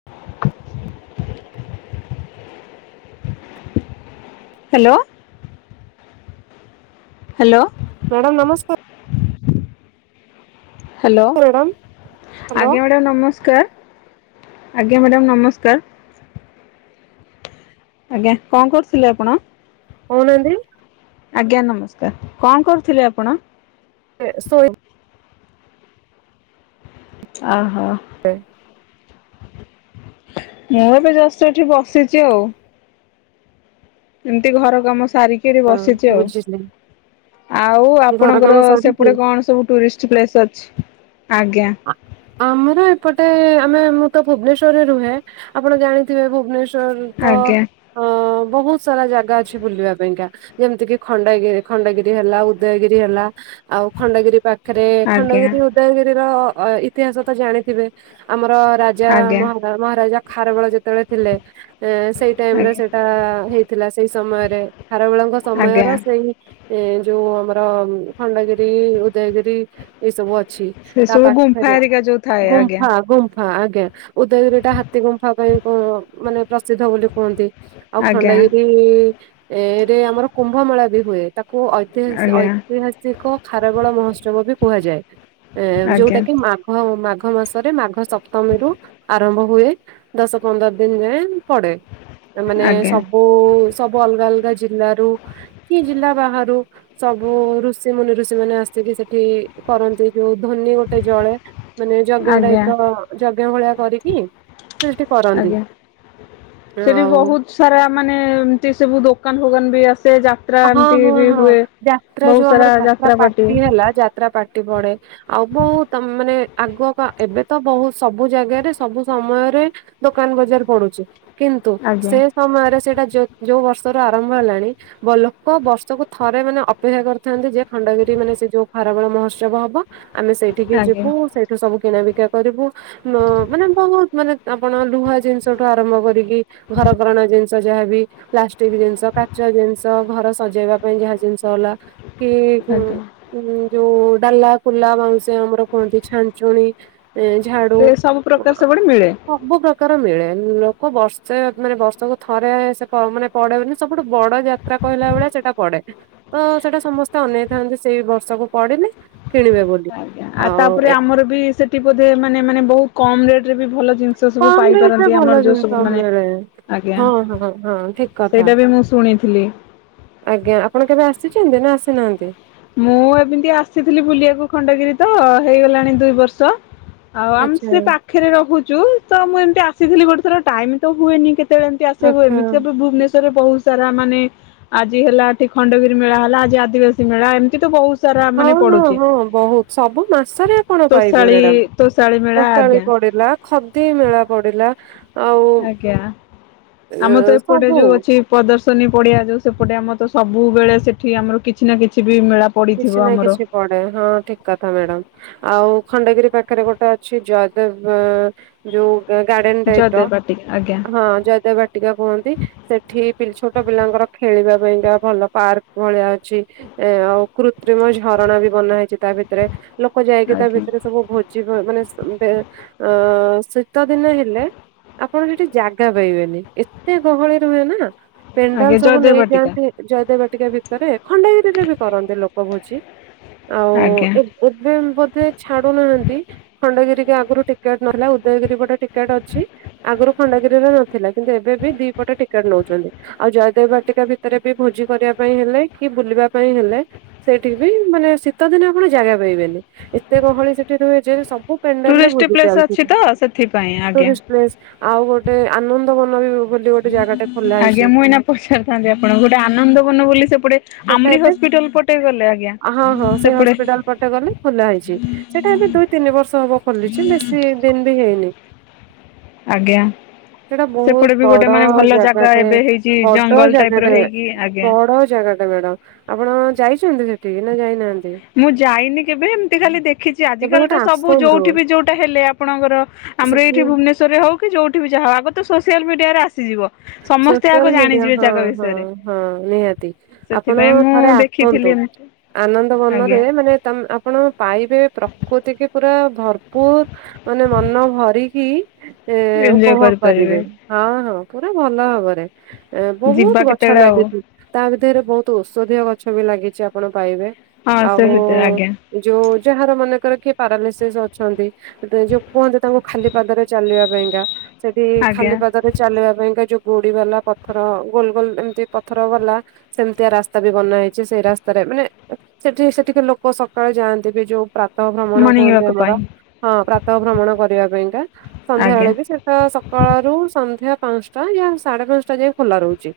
[unintelligible] Hello. Hello. Madam ନମସ୍କାର। [unintelligible] Hello madam hello ଆଜ୍ଞା madam ନମସ୍କାର। ଆଜ୍ଞା ମ୍ୟାଡ଼ାମ ନମସ୍କାର। ଆଜ୍ଞା କଣ କରୁଥିଲେ ଆପଣ? କହୁ ନାହାନ୍ତି। ଆଜ୍ଞା ନମସ୍କାର କଣ କରୁଥିଲେ ଆପଣ? ଏ ସୋଇ ଓହୋ। [unintelligible] ମୁଁ ଏବେ ଜଷ୍ଟ ଏଠି ବସିଚି ଆଉ। ଏମିତି ଘର କାମ ସାରି କି ହଁ ବୁଝିଲି। ଆଉ ଘର ଆପଣଙ୍କର କାମ ସାରିକି ସେପଟେ କଣ ସବୁ ଟୁରିଷ୍ଟ ପ୍ଲେସ ଅଛି ଆଜ୍ଞା। ଆ- ଆମର ଏପଟେ ଆମେ ମୁଁ ତ ଭୁବନେଶ୍ୱରେ ରୁହେ ଆପଣ ଜାଣିଥିବେ ଭୁବନେଶ୍ୱର ଶ୍ଵର ତ ଆଜ୍ଞା ଅଁ ବହୁତ ସାରା ଜାଗା ଅଛି ବୁଲିବା ପାଇଁକା। ଯେମିତିକି ଖଣ୍ଡଗି ଖଣ୍ଡଗିରି ହେଲା ଉଦୟଗିରି ହେଲା। ଆଉ ଖଣ୍ଡଗିରି ପାଖରେ ଆଜ୍ଞା ଖଣ୍ଡଗିରି ଉଦୟଗିରିର ଅ ଇତିହାସ ତ ଜାଣିଥିବେ, ଆମର ରାଜା ଆଜ୍ଞା ମହାମୁ ମହାରାଜା ଖାରବେଳ ଯେତେବେଳେ ଥିଲେ ସେଇ ଟାଇମ୍ ରେ ଆଜ୍ଞା। ସେଇଟା ହେଇ ଥିଲା ସେଇ ସମୟରେ। ଖାରବେଳଙ୍କ ଆଜ୍ଞା ସମୟର ସେଇ ଏ ଯୋଉ ଆମର ଖଣ୍ଡଗିରି ଉଦୟଗିରି ଏ ସବୁ ଅଛି ସେ ତା ସବୁ ଗୁମ୍ଫା ପାଖରେ ହେରିକା ଯୋଉ ଥାଏ ଆଜ୍ଞା ଗୁମ୍ଫା ଗୁମ୍ଫା ଆଜ୍ଞା ଉଦୟଗିରିଟା ହାତୀ ଗୁମ୍ଫା ପାଇଁ କଣ ମାନେ ପ୍ରସିଦ୍ଧ ବୋଲି କୁହନ୍ତି। ଆଉ ଆଜ୍ଞା। ଖଣ୍ଡଗିରି ରେ ଆମର କୁମ୍ଭମେଳା ବି ହୁଏ ତାକୁ ଐତି ଐତିହାସ ଆଜ୍ଞା ଐତିହାସିକ ଖାରବେଳ ମହୋତ୍ସବ ବି କୁହାଯାଏ। ଆଜ୍ଞା ଯୋଉଟା କି ମାଘ ମାଘ ମାସରେ ମାଘ ସପ୍ତମୀରୁୁ ଆରମ୍ଭ ହୁଏ। ଦଶ ପନ୍ଦର ଦିନ ଯାଏଁ ପଡେ ଏମାନେ ଆଜ୍ଞା ସବୁ ଓ ସବୁ ଅଲଗା ଅଲଗା ଜିଲ୍ଲାରୁ କି ଜିଲ୍ଲା ବାହାରୁ ସବୁ ଋଷି ମୁନି ଋଷି ମାନେ ଆସିକି ସେଠି କରନ୍ତି ଯୋଉ ଧ୍ୱନି ଗୋଟେ ଜଳେ। ମାନେ ଯଜ୍ଞ ଆଜ୍ଞା। ଟାଇପ ର ଯଜ୍ଞ ଭଳିଆ କରିକି ସୃଷ୍ଟି କରନ୍ତି। ଆଜ୍ଞା। ସେଠି ହଉ। ବହୁତ ସାରା ମାନେ ଏମିତି ସବୁ ଦୋକାନ ଫୋକାନ ବି ଆସେ ଯା ହଁ ହଁ ହଁ ଯାତ୍ରା ଯୋଉ ଆମର ଯାତ୍ରା ପାର୍ଟି ହେଲା ଯାତ୍ରା ପାର୍ଟି ପଡେ। ଆଉ ବହୁତ ମାନେ ଆଗ ଏବେ ତ ବହୁତ ସବୁ ଜାଗାରେ ସବୁ ସମୟରେ ଦୋକାନ ବଜାର ପଡୁଚି। କିନ୍ତୁ, ଆଜ୍ଞା ସେ ସମୟରେ ସେଟା ଯ ଯୋଉ ବର୍ଷର ଆରମ୍ଭ ହେଲାଣି ବ ଲୋକ ବର୍ଷକୁ ଥରେ ମାନେ ଅପେକ୍ଷା କରିଥାନ୍ତି ଯେ ଖଣ୍ଡଗିରି ମାନେ ସେ ଯୋଉ ଖାରବେଳ ମହୋତ୍ସବ ହବ। ଆମେ ସେଇଠି କି ଆଜ୍ଞା ଯିବୁ ସେଇଠୁ ସବୁ କିଣାବିକା କରିବୁ। ନ ମାନେ ବହୁତ ମାନେ ଆପଣ ଲୁହା ଜିନିଷଠୁ ଆରମ୍ଭ କରିକି ଘରକରଣା ଜିନିଷ ଯାହାବି ପ୍ଲାଷ୍ଟିକ ଜିନିଷ କାଚ ଜିନିଷ ତ ଘର ସଜେଇବା ପାଇଁ ଯାହା ଜିନିଷ ହେଲା କି ଆଜ୍ଞା। ଉଁ ଯୋଉ ଡାଲା, କୁଲା, ବାଉଁଶିଆ ଆମର କୁହନ୍ତି ଛାଞ୍ଚୁଣୀ। ଏ ଝାଡୁ। ଏ ସବୁ ପ୍ରକାର ସବୁଠି ମିଳେ ସବୁ ପ୍ରକାର ମିଳେ। ଲୋକ ବର୍ଷେ ମାନେ ବର୍ଷକୁ ଥରେ ସେ ପ ମାନେ ପଡେ ସବୁଠୁ ବଡ଼ ଜାତ କହିଲା ବେଳେ ସେଟା ପଡେ। ତ ସେଟା ସମସ୍ତେ ଅନେଇଥାନ୍ତି ସେଇ ବର୍ଷକୁ ପଡିଲେ କିଣିବେ ବୋଲି। ୟା ଆ ଆଉ ତାପରେ ଏ ଆମର ବି ସେଠି ବୋଧେ ମାନେ ମାନେ ବହୁତ କମ୍ ରେଟ ରେ ବି ଭଲ ଜିନିଷ ତ ସବୁ କମ ରେଟ ରେ ପାଇପାରନ୍ତି ଭଲ ଆମର ଯୋଉ ସବୁ ଜିନିଷ ମାନେ ମିଳେ ଆଜ୍ଞା, ହଁ ହଁ ହଁ ଠିକ କଥା ସେଇଟା ବି ମୁଁ ଶୁଣିଥିଲି। ଆଜ୍ଞା ଆପଣ କେବେ ଆସିଚନ୍ତି ନା ଆସିନାହାନ୍ତି? ମୁଁ ଏମିତି ଆସିଥିଲି ବୁଲିବାକୁ ଖଣ୍ଡଗିରି ତ ହେଇଗଲାଣି ଦୁଇ ବର୍ଷ। ଆଉ ଆମେ ସେ ଆଚ୍ଛା ପାଖରେ ରହୁଚୁ ତ ମୁଁ ଏମିତି ଆସିଥିଲି ଗୋଟେ ଥର ଟାଇମ୍ ତ ହୁଏନି କେତ ସେ ଏମିତି ଆସିବାକୁ ଆଚ୍ଛା ଏମିତି ଭୁବନେଶ୍ୱରରେ ବହୁତ ତାରା ମାନେ ଆଜି ହେଲା ଏଠି ଖଣ୍ଡଗିରି ମେଳା ହେଲା ଆଜି ଆଦିବାସୀ ମେଳା ଏମିତି ତ ବହୁତ ସାରା ହଁ ମାନେ ହଁ ପଡୁଛି। ହଁ ବହୁତ ସବୁ ମାସରେ ଆପଣ ପାଇବେ ତୋଷାଳୀ ମ୍ୟାଡାମ୍। ତୋଷାଳୀ ମେଳା ତୋଷାଳୀ ଆଜ୍ଞା ପଡିଲା। ଖଦି ମେଳା ପଡିଲା। ଆଉ ଆଜ୍ଞା, ଏ ଆମ ତ ଏପଟେ ସବୁ ଯୋଉ ଅଛି। ପ୍ରଦର୍ଶନୀ ପଡ଼ିଆ ଯୋଉ ସେପଟେ ଆମର ତ ସବୁବେଳେ ସେଠି ଆମର କିଛି ନା କିଛି ବି ମେଳା ପଡିଥିବ କିଛି ନା ଆମର କିଛି ପଡ଼େ ହଁ ଠିକ୍ କଥା ମ୍ୟାଡାମ। ଆଉ ଖଣ୍ଡଗିରି ପାଖରେ ଗୋଟେ ଅଛି ଜୟଦେବ ଯୋଉ ଗାର୍ଡେନ୍ ଟାଇପ ର ଜୟଦେବ ବାଟିକା ଆଜ୍ଞା ହଁ ଜୟଦେବ ବା ଟିକା କୁହନ୍ତି, ସେଠି ଛୋଟ ପିଲାଙ୍କର ଖେଳିବା ପାଇଁକା ଭଲ ପାର୍କ ଭଳିଆ ଅଛି। ଏ ଆଉ କୃତ୍ରିମ ଝରଣା ବି ବନା ହେଇଚି ତା ଭିତରେ, ଲୋକ ଯାଇକି ତା ଆଜ୍ଞା। ଭିତରେ ସବୁ ଭୋ ଜି ମାନେ ଅ ଶୀତ ଦିନ ହେଲେ ଆପଣ ସେଠି ଜାଗା ପାଇବେନି, ଏତେ ଗହଳି ରୁହେ ନା? ପେଣ୍ଡାଲ ଆଜ୍ଞା ସବୁ ଜୟଦେବ ବାଟିକା। ନେଇଯାଆନ୍ତି। ଜୟଦେବବାଟିକା ଭିତରେ ଖଣ୍ଡଗିରିରେ ବି କରନ୍ତି ଲୋକ ଭୋଜି, ଆଉ ଆଜ୍ଞା ଏ ଏବେ ବୋଧେ ଛାଡୁନାହାନ୍ତି ଖଣ୍ଡଗିରି କି ଆଗରୁ ଟିକେଟ୍ ନହେଲା, ଉଦୟଗିରି ଗୋଟେ ଟିକେଟ୍ ଅଛି। ଆଗରୁ ଖଣ୍ଡଗିରିରେ ନଥିଲା କିନ୍ତୁ ଏବେ ବି ଦି ପଟେ ଟିକେଟ୍ ନଉଚନ୍ତି। ଆଉ ଜୟଦେବ ବାଟିକା ଭିତରେ ବି ଭୋଜି କରିବା ପାଇଁ ହେଲେ, କି ବୁଲିବା ପାଇଁ ହେଲେ ସେଇଠି ବି, ମାନେ ଶୀତ ଦିନେ ଆପଣ ଜାଗା ପାଇବେନି, ଏତେ ଗହଳି ସେଠି ରୁହେ ଯେ, ସ ମୁଁ ପେଣ୍ଡର ଟୁରିଷ୍ଟ ବୁଝି ପ୍ଲେସ ଚାଲଚି ଅଛି ତ, ସେଥିପାଇଁ ଆଜ୍ଞା। [unintelligible] ଆଉ ଗୋଟେ ଆନନ୍ଦ ବନ ବି ବୋଲି ଗୋଟେ ଜାଗାଟେ ଖୋଲା ହେଇଛି। ଆଜ୍ଞା, ମୁଁ ଏଇନା ପଚାରିଥାନ୍ତି ଆପଣଙ୍କୁ, ଗୋଟେ ଆନନ୍ଦବନ ବୋଲି ସେପଟେ ସେଟା ଆମ୍ ରିି ଏବେ ହସ୍ପିଟାଲ ପଟେ ଗଲେ ଆଜ୍ଞା। ହଁ ହଁ, ସେଇ ସେପଟେ ହସ୍ପିଟାଲ ପଟେ ଗଲେ ଖୋଲା ହେଇଚି, ସେଇଟା ଏବେ ଦୁଇ ତିନି ବର୍ଷ ହବ ଖୋଲିଚି, ବେଶୀ ଦିନ୍ ବି ହେଇନି। ଆଜ୍ଞା। ସେଇଟା ବହୁତ ସେପଟେ ବି ବଡ ଗୋଟେ ମାନେ ଭଲ ଜାଗା ଜାଗାଟେ ଏବେ ହେଇଚି, ବଡ ଜଙ୍ଗଲ ଟାଇପ ର୍ ହେଇକି ଆଜ୍ଞା। ଗଡ଼, ଆପଣ ଯାଇଚନ୍ତି ସେଠିକି ନା ଯାଇନାହାନ୍ତି? ମୁଁ ଯାଇନି କେବେ, ଏମିତି ଖାଲି ଦେଖିଚି, କେବେ ଆଜିକାଲି ଗୋଟେ ତ ସବୁ ଯୋଉଠି ବି ଯୋଉଟା ହେଲେ ଆପଣଙ୍କର ସେ ସେଠି ଭୁବନେଶ୍ୱରରେ ହଉ କି, ଯଉଠି ବି ଯାହା ହଉ, ଆଗ ତ ସୋସିଆଲ ମିଡିଆରେ ଆସିଯିବ। ସମସ୍ତେ ଆଗ ସୋସିଆଲ ମିଡିଆ, ଜାଣିଯିବେ ହଁ ଜାଗା ହଁ ବିଷୟରେ ହଁ, ନିହାତି, ଆପଣ ସେଥିପାଇଁ ମୁଁ ଥରେ ଦେଖିଥିଲି ଆସନ୍ତୁ। ଏମିତି। ଆନନ୍ଦ ଆଜ୍ଞା ମନରେ, ମାନେ ତ ଆପଣ ପାଇବେ, ପ୍ରକୃତିକି ପୁରା ଭରପୁର, ମାନେ ମନ ଭରିକି ସେ ଏଞ୍ଜୟ ଉପଭୋଗ କରିପାରିବେ କରିବେ, ହଁ ହଁ। ପୁରା ଭଲ ଭାବରେ, ଏ ବହୁତ ଯିବା ଗଛ କେତେବେଳେ ଆଉ ଲାଗିଛି। ତା ଭିତରେ ବହୁତ ଔଷଧୀୟ ଗଛ ବି ଲାଗିଛି ଆପଣ ପାଇବେ, ହଁ ଆଉ ସେ ଭିତରେ ଆଜ୍ଞା ଯୋଉ ଯାହାର ମନେକର କିଏ ପାରାଲିସିସ୍ ଅଛନ୍ତି ଯୋଉ କୁହନ୍ତି ତାଙ୍କୁ ଖାଲି ପାଦରେ ଚାଲିବା ପାଇଁକା, ସେଠି ଆଜ୍ଞା ଖାଲି ପାଦରେ ଚାଲିବା ତା ପାଇଁକା ଯୋଉ ଗୋଡି ବାଲା ପଥର ଗୋଲ୍ ଗୋଲ୍ ଏମତି ପଥର ବାଲା ସେମିତିଆ ରାସ୍ତା ବି ବନା ହେଇଚି, ସେଇ ରାସ୍ତାରେ ମାନେ ସେଠି ସେଠିକେ ଲୋକ ସକାଳୁ ଯାଆନ୍ତି ବି ଯୋଉ ପ୍ରାତଃ ଭ୍ରମଣ ମର୍ଣ୍ଣିଂ କୁହନ୍ତି ୱାକ୍ ଆମର, ପାଇଁ ହଁ ପ୍ରାତଃ ଭ୍ରମଣ କରିବା ପାଇଁକା, ସନ୍ଧ୍ୟା ଆଜ୍ଞା ବେଳେ ବି ସେ ତ ସକାଳ ରୁ ସନ୍ଧ୍ୟା ପାଞ୍ଚଟା, ୟା ସାଢେ ପାଞ୍ଚଟା ଯାଏ ଖୋଲା ରହୁଛି।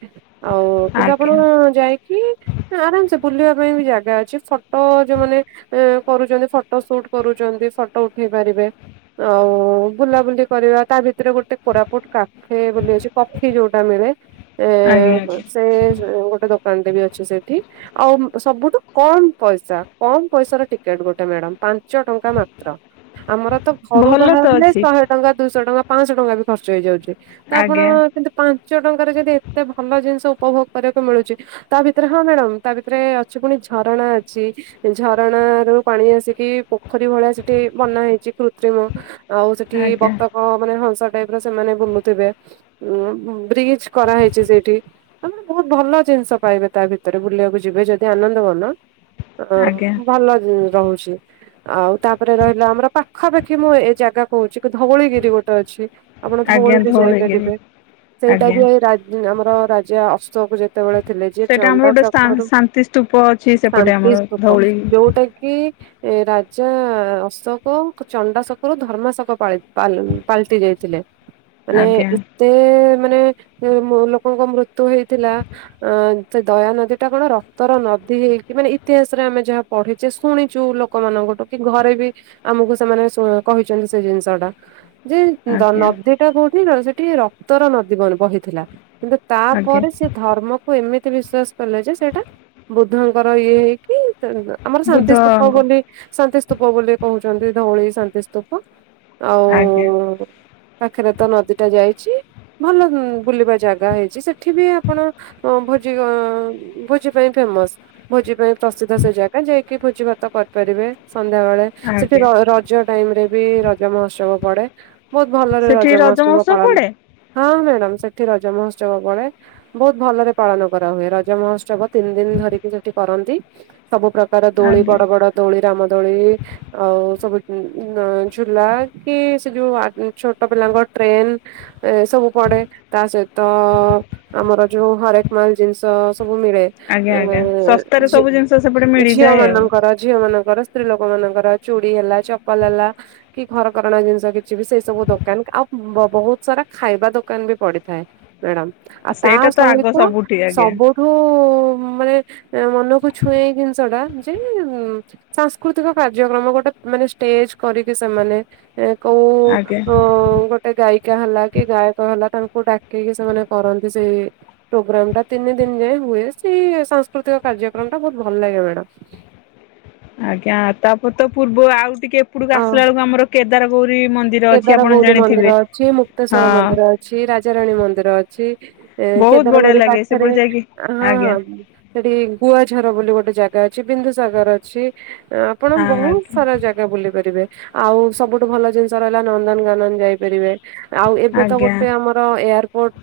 ଆଉ କିନ୍ତୁ ଆପଣ ଆଜ୍ଞା ଯାଇ [unintelligible] ଆରାମସେ ବୁଲିବା ପାଇଁ ବି ଜାଗା ଅଛି, ଫଟୋ ଯୋଉମାନେ ଏ କରୁଚନ୍ତି, ଫଟୋ ସୁଟ୍ କରୁଚନ୍ତି, ଫଟୋ ଉଠେଇ ପାରିବେ। ଆଉ ବୁଲାବୁଲି କରିବା, ତା ଭିତରେ ଗୋଟେ କୋରାପୁଟ କା କାଫେ ବୋଲି ଅଛି କଫି ଯୋଉଟା ମିଳେ, ଏ ଆଜ୍ଞା ଆଜ୍ଞା ସେ ଗୋଟେ ଦୋକାନ୍ ଟେ ବି ଅଛି ସେଇଠି। ଆଉ ସବୁଠୁ କମ୍ ପଇସା, କମ୍ ପଇସା ର ଟିକେଟ ଗୋଟେ ମ୍ୟାଡାମ୍, ପାନ୍ ପାଞ୍ଚ ଟଙ୍କା ମାତ୍ର, ଆମର ତ ଘରୁ ଭଲ ତ ବାହାରିଲେ ଅଛି ଶହେ ଟଙ୍କା, ଦୁଇଶହ ଟଙ୍କା, ପାଆଁଶ ଟଙ୍କା ବି ଖର୍ଚ୍ଚ ହେଇଯାଉଚି, ତ ଆପଣ ଆଜ୍ଞା କିନ୍ତୁ ପାଞ୍ଚ ଟଙ୍କାରେ ଯଦି ଏତେ ଭଲ ଜିନିଷ ଉପଭୋଗ କରିବାକୁ ମିଳୁଚି ତା ଭିତରେ ହଁ ମ୍ୟାଡାମ ତା ଭିତରେ ଅଛି ପୁଣି ଝରଣା ଅଛି। ଝରଣ ରୁ ପାଣି ଆସିକି ପୋଖରୀ ଭଳିଆ ସେଠି ବନା ହେଇଛି କୃତ୍ରିମ। ଆଉ ସେଠି ଆଜ୍ଞା ବତକ ମାନେ ହଂସ ଟାଇପ ର ସେମାନେ ବୁଲୁଥିବେ। ଉ ବ୍ରିଜ କରାହେଇଛି ସେଇଠି ତମେ ବହୁତ ଭଲ ଜିନିଷ ପାଇବେ ତା ଭିତରେ ବୁଲିବାକୁ ଯିବେ ଯଦି ଆନନ୍ଦ ବନ ଅ ଆଜ୍ଞା ଭଲ ରହୁଛି ଆଉ ତାପରେ ରହିଲା ଆମର ପାଖାପାଖି ମୁଁ ଏ ଜାଗା କହୁଛି ଧଉଳିଗିରି ଗୋଟେ ଅଛି। ଆପଣ ଆଜ୍ଞା ଧଉଳି ବି ଧଉଳିଗିରି ଯାଇପାରିବେ। ସେଇଟା ଆଜ୍ଞା ବି ଏଇ ଆମର ରାଜା ଅଶୋକ ଯେତେବେଳେ ଥିଲେ ଯିଏ ଚଣ୍ଡାସକରୁ ସ୍ତୁପ ଅଛି ସେପଟେ ଆମର ଧଉଳି କୋଉଟା କି ଏ ରାଜା ଅଶୋକ ଚଣ୍ଡାଶୋକ ରୁ ଧର୍ମାଶକ ପାଲଟି ଯାଇଥିଲେ। [unintelligible] ମାନେ ଏତେ ମାନେ ଲୋକଙ୍କ ମୃତ୍ୟୁ ହେଇଥିଲା। ଅ ସେ ଦୟା ନଦୀ ଟା କଣ ରକ୍ତର ନଦୀ ହେଇକି ମାନେ ଇତିହାସରେ ଆମେ ଯାହା ପଢିଛେ ଶୁଣିଛୁ ଲୋକମାନଙ୍କଠୁ କି ଘରେ ବି ଆମକୁ ସେମାନେ କହିଛନ୍ତି ସେ ଜିନିଷ ଟା ଯେ ଆଜ୍ଞା ନଦୀଟା କୋହୁଠି ନା ସେଠି ରକ୍ତର ନଦୀ ବହିଥିଲା। କିନ୍ତୁ ଆଜ୍ଞା ତାପରେ ସେ ଧର୍ମକୁ ଏମିତି ବିଶ୍ଵାସ କଲେ ଯେ ସେଇଟା ବୁଦ୍ଧଙ୍କର ଇଏ ହେଇକି ଆମର ଶାନ୍ତି ସ୍ତୁପ ବୁଦ୍ଧଙ୍କ ବୋଲି ଶାନ୍ତିସ୍ତୂପ ବୋଲି କହୁଛନ୍ତି ଧଉଳି ଶାନ୍ତିସ୍ତୂପ ଆଜ୍ଞା ଆଉ ପାଖରେ ତ ନଦୀ ଟା ଯାଇଛି। ଭଲ ବୁଲିବା ଜାଗା ହେଇଛି ସେଠି ବି ଆପଣ ଭୋଜି ଭୋଜି ପାଇଁ ଫେମସ। ଭୋଜି ପାଇଁ ପ୍ରସିଦ୍ଧ ସେ ଜାଗା ଯାଇକି ଭୋଜି ଭାତ କରିପାରିବେ ସନ୍ଧ୍ୟାବେେଳେ। ସେଠି ଆଜ୍ଞା ରଜ ଟାଇମ ରେ ବି ରଜ ମହୋତ୍ସବ ପଡେ ବହୁତ ଭଲରେ ରଜ ମହୋତ୍ସବ ହଁ ମ୍ୟାଡାମ ସେଠି ରଜ ମହୋତ୍ସବ ପଡେ ବହୁତ ଭଲରେ ପାଳନ କରାହୁୁଏ ରଜ ମହୋତ୍ସବ ତିନି ଦିନ ଧରିକି ସେଠି କରନ୍ତି ସବୁ ପ୍ରକାର ପ୍ରକାର ଦୋଳି ଆଜ୍ଞା ବଡ ବଡ ଦୋଳି ରାମ ଦୋଳି ଆଉ ସବୁ ଝୁଲା କି ସେ ଯୋଉ ଛୋଟ ପିଲାଙ୍କ ଟ୍ରେନ ଏ ସବୁ ପଡେ ତା ସହିତ ଆମର ଯୋଉ ହରେକ ଜିନିଷ ସବୁ ମିଳେ ଆଜ୍ଞା ଆଜ୍ଞା ଶସ୍ତାରେ ସବୁ ଜିନିଷ ସେପଟେ ଝିଅ ମିଳିଯାଏ ଆଉ ମଙ୍କର ଝିଅ ମାନଙ୍କର ସ୍ତ୍ରୀ ଲୋକ ମାନଙ୍କର ଚୁଡ଼ି ହେଲା ଚପଲ ହେଲା। କି ଘରକରଣା ଜିନିଷ କିଛି ବି ସେଇ ସବୁ ଦୋକାନ ଆଉ ବହୁତ ସାରା ଖାଇବା ଦୋକାନ ବି ପଡିଥାଏ ମ୍ୟାଡାମ ଆଉ ତା ସେଇଟା ତ ଆଗ ସହିତ ସବୁଠି ଆଜ୍ଞା ସବୁ ଠୁ ମାନେ ମନକୁ ଛୁଏଁ ଏଇ ଜିନିଷ ଟା ଯେ ସାଂସ୍କୃତିକ କାର୍ଯ୍ୟକ୍ରମ ଗୋଟେ ମାନେ ଷ୍ଟେଜ କରିକି ସେମାନେ କୋଉ ଆଜ୍ଞା ଗୋଟେ ଗାଈ ଶିକା ହେଲା କି ଗାୟକ ହେଲା ତାଙ୍କୁ ଡାକେଇିକି ସେମାନେ କରନ୍ତି ସେଇ ପ୍ରୋଗ୍ରାମ ଟା ତିନି ଦିନ ଯାଏଁ ହୁଏ ସେଇ ସାଂସ୍କୃତିକ କାର୍ଯ୍ୟକ୍ରମ ଟା ବହୁତ ଭଲ ଲାଗେ ମ୍ୟାଡ଼ାମ। ଆଜ୍ଞା ତାପରେ ତ ପୂର୍ବ ଆଉ ଟିକେ ଏପଟକୁ ଅ ଆସିଲା ବେଳକୁ ଆମର କେଦାର ଗୌରୀ ମନ୍ଦିର। ଅଛି କେଦାର ଆପଣ ଗୌରୀ ଜାଣିଥିବେ। ମନ୍ଦିର ଅଛି ମୁକ୍ତେଶ୍ଵର ହଁ ମନ୍ଦିର ଅଛି ରାଜାରାଣୀ ମନ୍ଦିର ଅଛି। ଏ ବହୁତ ବଢିଆ କେଦାରଗୋରି ଲାଗେ ପାଖରେ ସେପଟେ ଯାଇକି ହଁ ଆଜ୍ଞା ହଁ ସେଠି ଗୁଆଝର ବୋଲି ଗୋଟେ ଜାଗା ଅଛି ବିନ୍ଦୁସାଗର ଅଛି ଆପଣ ବହୁତ ଆଜ୍ଞା ସାରା ଜାଗା ବୁଲି ପାରିବେ ଆଉ ସବୁଠୁ ଭଲ ଜିନିଷ ରହିଲା ନନ୍ଦନ କାନନ ଯାଇପାରିବେ। ଆଉ ଏବେ ତ ଆଜ୍ଞା ଗୋଟେ ଆମର ଏୟାରପୋର୍ଟ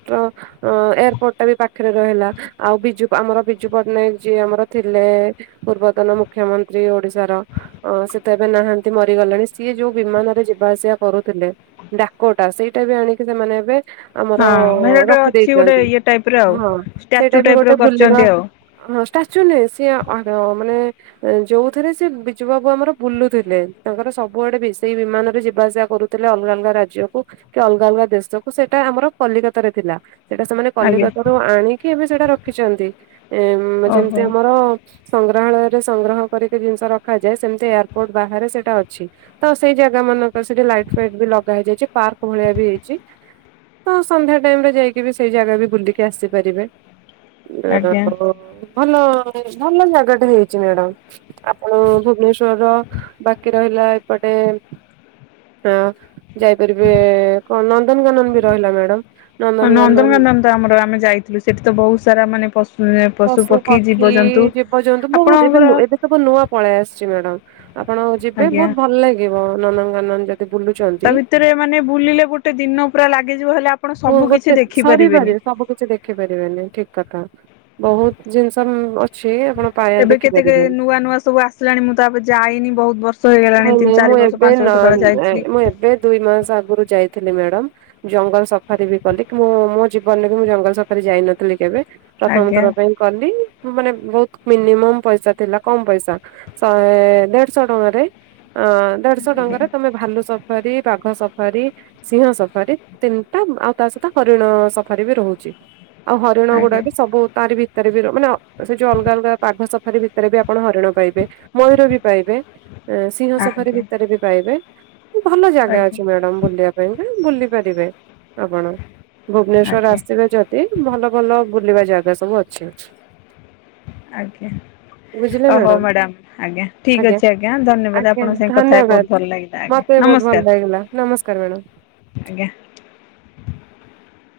ଅ ଏୟାରପୋର୍ଟ ଟା ବି ପାଖରେ ରହିଲା ଆଉ ବିଜୁ ଆମର ବିଜୁ ପଟ୍ଟନାୟକ ଯିଏ ଆମର ଥିଲେ। ପୂର୍ବତନ ମୁଖ୍ୟମନ୍ତ୍ରୀ ଓଡିଶାର। ଅଁ ସେ ତ ଏବେ ନାହାନ୍ତି ମରିଗଲେଣି ସିଏ ଯୋଉ ବିମାନରେ ଯେ ଯିବା ଆସିବା କରୁଥିଲେ ଡାକଟା ସେଇଟା ବି ଆଣିକି ସେମାନେ ଏବେ ହଁ ଆମର ମାନେ ଗୋଟେ ରଖି ଅଛି ଗୋଟେ ଦେଇଚନ୍ତି ଇଏ ଟାଇପ ର ଆଉ ହଁ ଷ୍ଟାଚୁ ସେଇଟା ବି ଟାଇପ ର ଗୋଟେ ବୁଲିବା କରିଛନ୍ତି ଆଉ ହଁ ଷ୍ଟାଚୁ ନୁହେଁ ସିଏ ଅଡିଓ ମାନେ ଯୋଉଥିରେ ସେ ବିଜୁ ବାବୁ ଆମର ବୁଲୁଥିଲେ ତାଙ୍କର ସବୁଆଡେ ବି ସେଇ ବିମାନରେ ଯେ ଯିବାସିବା କରୁଥିଲେ ଅଲଗା ଅଲଗା ରାଜ୍ୟକୁ କି ଅଲଗା ଅଲଗା ଦେଶକୁ ସେଇଟା ଆମର କଲିକତା ରେ ଥିଲା ସେଇଟା ସେମାନେ ଆଜ୍ଞା କଲିକତାରୁ ଆଣିକି ଏବେ ସେଇଟା ରଖିଚନ୍ତି ଏ ଯେମିତି ଓହୋ ଆମର ସଂଗ୍ରହାଳୟରେ ସଂଗ୍ରହ କରିକି ଜିନିଷ ରଖାଯାଏ ସେମିତି ଏୟାରପୋର୍ଟ ବାହାରେ ସେଇଟା ଅଛି। ତ ସେଇ ଜାଗା ମାନଙ୍କ ସେଠି ଲାଇଟ ଫାଇଟ ବି ଲଗା ହେଇଯାଇଛି ପାର୍କ ଭଳିଆ ବି ହେଇଚି। ହଁ ସନ୍ଧ୍ୟା ଟାଇମ ରେ ଯାଇକି ବି ସେଇ ଜାଗା ବି ବୁଲିକି ଆସିପାରିବେ। ଆଜ୍ଞା ଦେରସ ଭଲ ଭଲ ଜାଗାଟା ହେଇଚି ମ୍ୟାଡାମ। ଆପଣ ଭୁବନେଶ୍ଵର ବାକି ରହିଲା ଏପଟେ ହଁ ଯାଇପାରିବେ କଣ ନନ୍ଦନକାନନ ବି ରହିଲା ମ୍ୟାଡାମ। ହଁ ନନ୍ଦନକାନନ ତ ଆମର ଆମେ ଯାଇଥିଲୁ ସେଠି ତ ବହୁତ ସାରା ମାନେ ପୁ ପଶୁ ପକ୍ଷୀ ଜୀବଜନ୍ତୁ ଆପଣଙ୍କର [unintelligible] ସବୁ ନୂଆ ପଳେଇ ଆସିଛି ମ୍ୟାଡାମ ଆପଣ ଯିବେ ଆଜ୍ଞା ବହୁତ ଭଲ ଲାଗିବ ନନ୍ଦନକାନନ ଯଦି ବୁଲୁଚ ତା ଭିତରେ ମାନେ ବୁଲିଲେ ଗୋଟେ ଦିନ ପୁରା ଲାଗିଯିବ ହେଲେ ଆପଣ ସବୁ କିିଛି ଦେଖିପାରି ଦେଖି ପାରେ ସବୁ କିଛି ଦେଖି ପାରିବେନି ଠିକ୍ କଥା ବହୁତ ଜିନିଷ ଅଛି ଆପଣ ପାୟା ଏବେ କେତେ କେ ଦେଖିପାରିବେନି। ନୂଆ ନୂଆ ସବୁ ଆସିଲାଣି ମୁଁ ତ ଏବେ ଯାଇନି ବହୁତ ବର୍ଷ ହେଇଗଲାଣି ନାଇଁ ତିନି ନାଇଁ ମୁଁ ଚାରି ବର୍ଷ ଏବେ ପାଞ୍ଚ ନ ବର୍ଷ ତଳେ ଯାଇଥି ମୁଁ ଏବେ ଦୁଇ ମାସ ଆଗରୁ ଯାଇଥିଲି ମ୍ୟାଡ଼ାମ। ଜଙ୍ଗଲ ସଫାରୀ ବି କଲି ମୁଁ ମୋ ଜୀବନରେ ମୁଁ ଜଙ୍ଗଲ ସଫାରୀ ଯାଇନଥିଲି କେବେ। ପ୍ରଥମ ଆଜ୍ଞା ଥର ପାଇଁ କଲି ମାନେ ବହୁତ ମିନିମମ ପଇସା ଥିଲା କମ ପଇସା। ଶହେ ଦେଢଶହ ଟଙ୍କାରେ ଅ ଦେଢଶହ ଆଜ୍ଞା ଟଙ୍କାରେ ତମେ ଭାଲୁ ସଫାରୀ ବାଘ ସଫାରୀ ସିଂହ ସଫାରୀ ତିନିଟା ଆଉ ତା ସହିତ ହରିଣ ସଫାରୀ ବି ରହୁଚି। ଆଉ ହରିଣ ଆଜ୍ଞା ଗୁଡାକ ସବୁ ତାରି ଭିତରେ ବି ମାନେ ସେ ଯୋଉ ଅଲଗା ଅଲଗା ବାଘ ସଫାରି ଭିତରେ ବି ଆପଣ ହରିଣ ପାଇବେ ମୟୂର ବି ପାଇବେ ସିଂହ ସଫାରି ଆଜ୍ଞା ଭିତରେ ବି ପାଇବେ। ଭଲ ଜାଗା ଆଜ୍ଞା। ଅଛି ମ୍ୟାଡାମ ବୁଲିବା ପାଇଁ ବୁଲି ପାରିବେ ଆପଣ। ଭୁବନେଶ୍ଵର ଆଜ୍ଞା ଆସିଥିବେ ଯଦି ଭଲ ଭଲ ବୁଲିବା ଜାଗା ସବୁ ଅଛି। ଆଜ୍ଞା। ବୁଝିଲେ ଓହୋ ମ୍ୟାଡାମ ମ୍ୟାଡାାମ ଆଜ୍ଞା ଠିକ୍ ଅଛି ଆଜ୍ଞା ଧନ୍ୟବାଦ ଆଜ୍ଞା ଆପଣଙ୍କ ସାଙ୍ଗେ କଥା ଦେଇ ଧନ୍ୟବାଦ ବହୁତ ଭଲ ଲାଗିଲା। ଆଜ୍ଞା ମତେ ବି ବହୁତ ନମସ୍କାର ଭଲ ଲାଗିଲା ନମସ୍କାର ମ୍ୟାଡ଼ାମ। ଆଜ୍ଞା।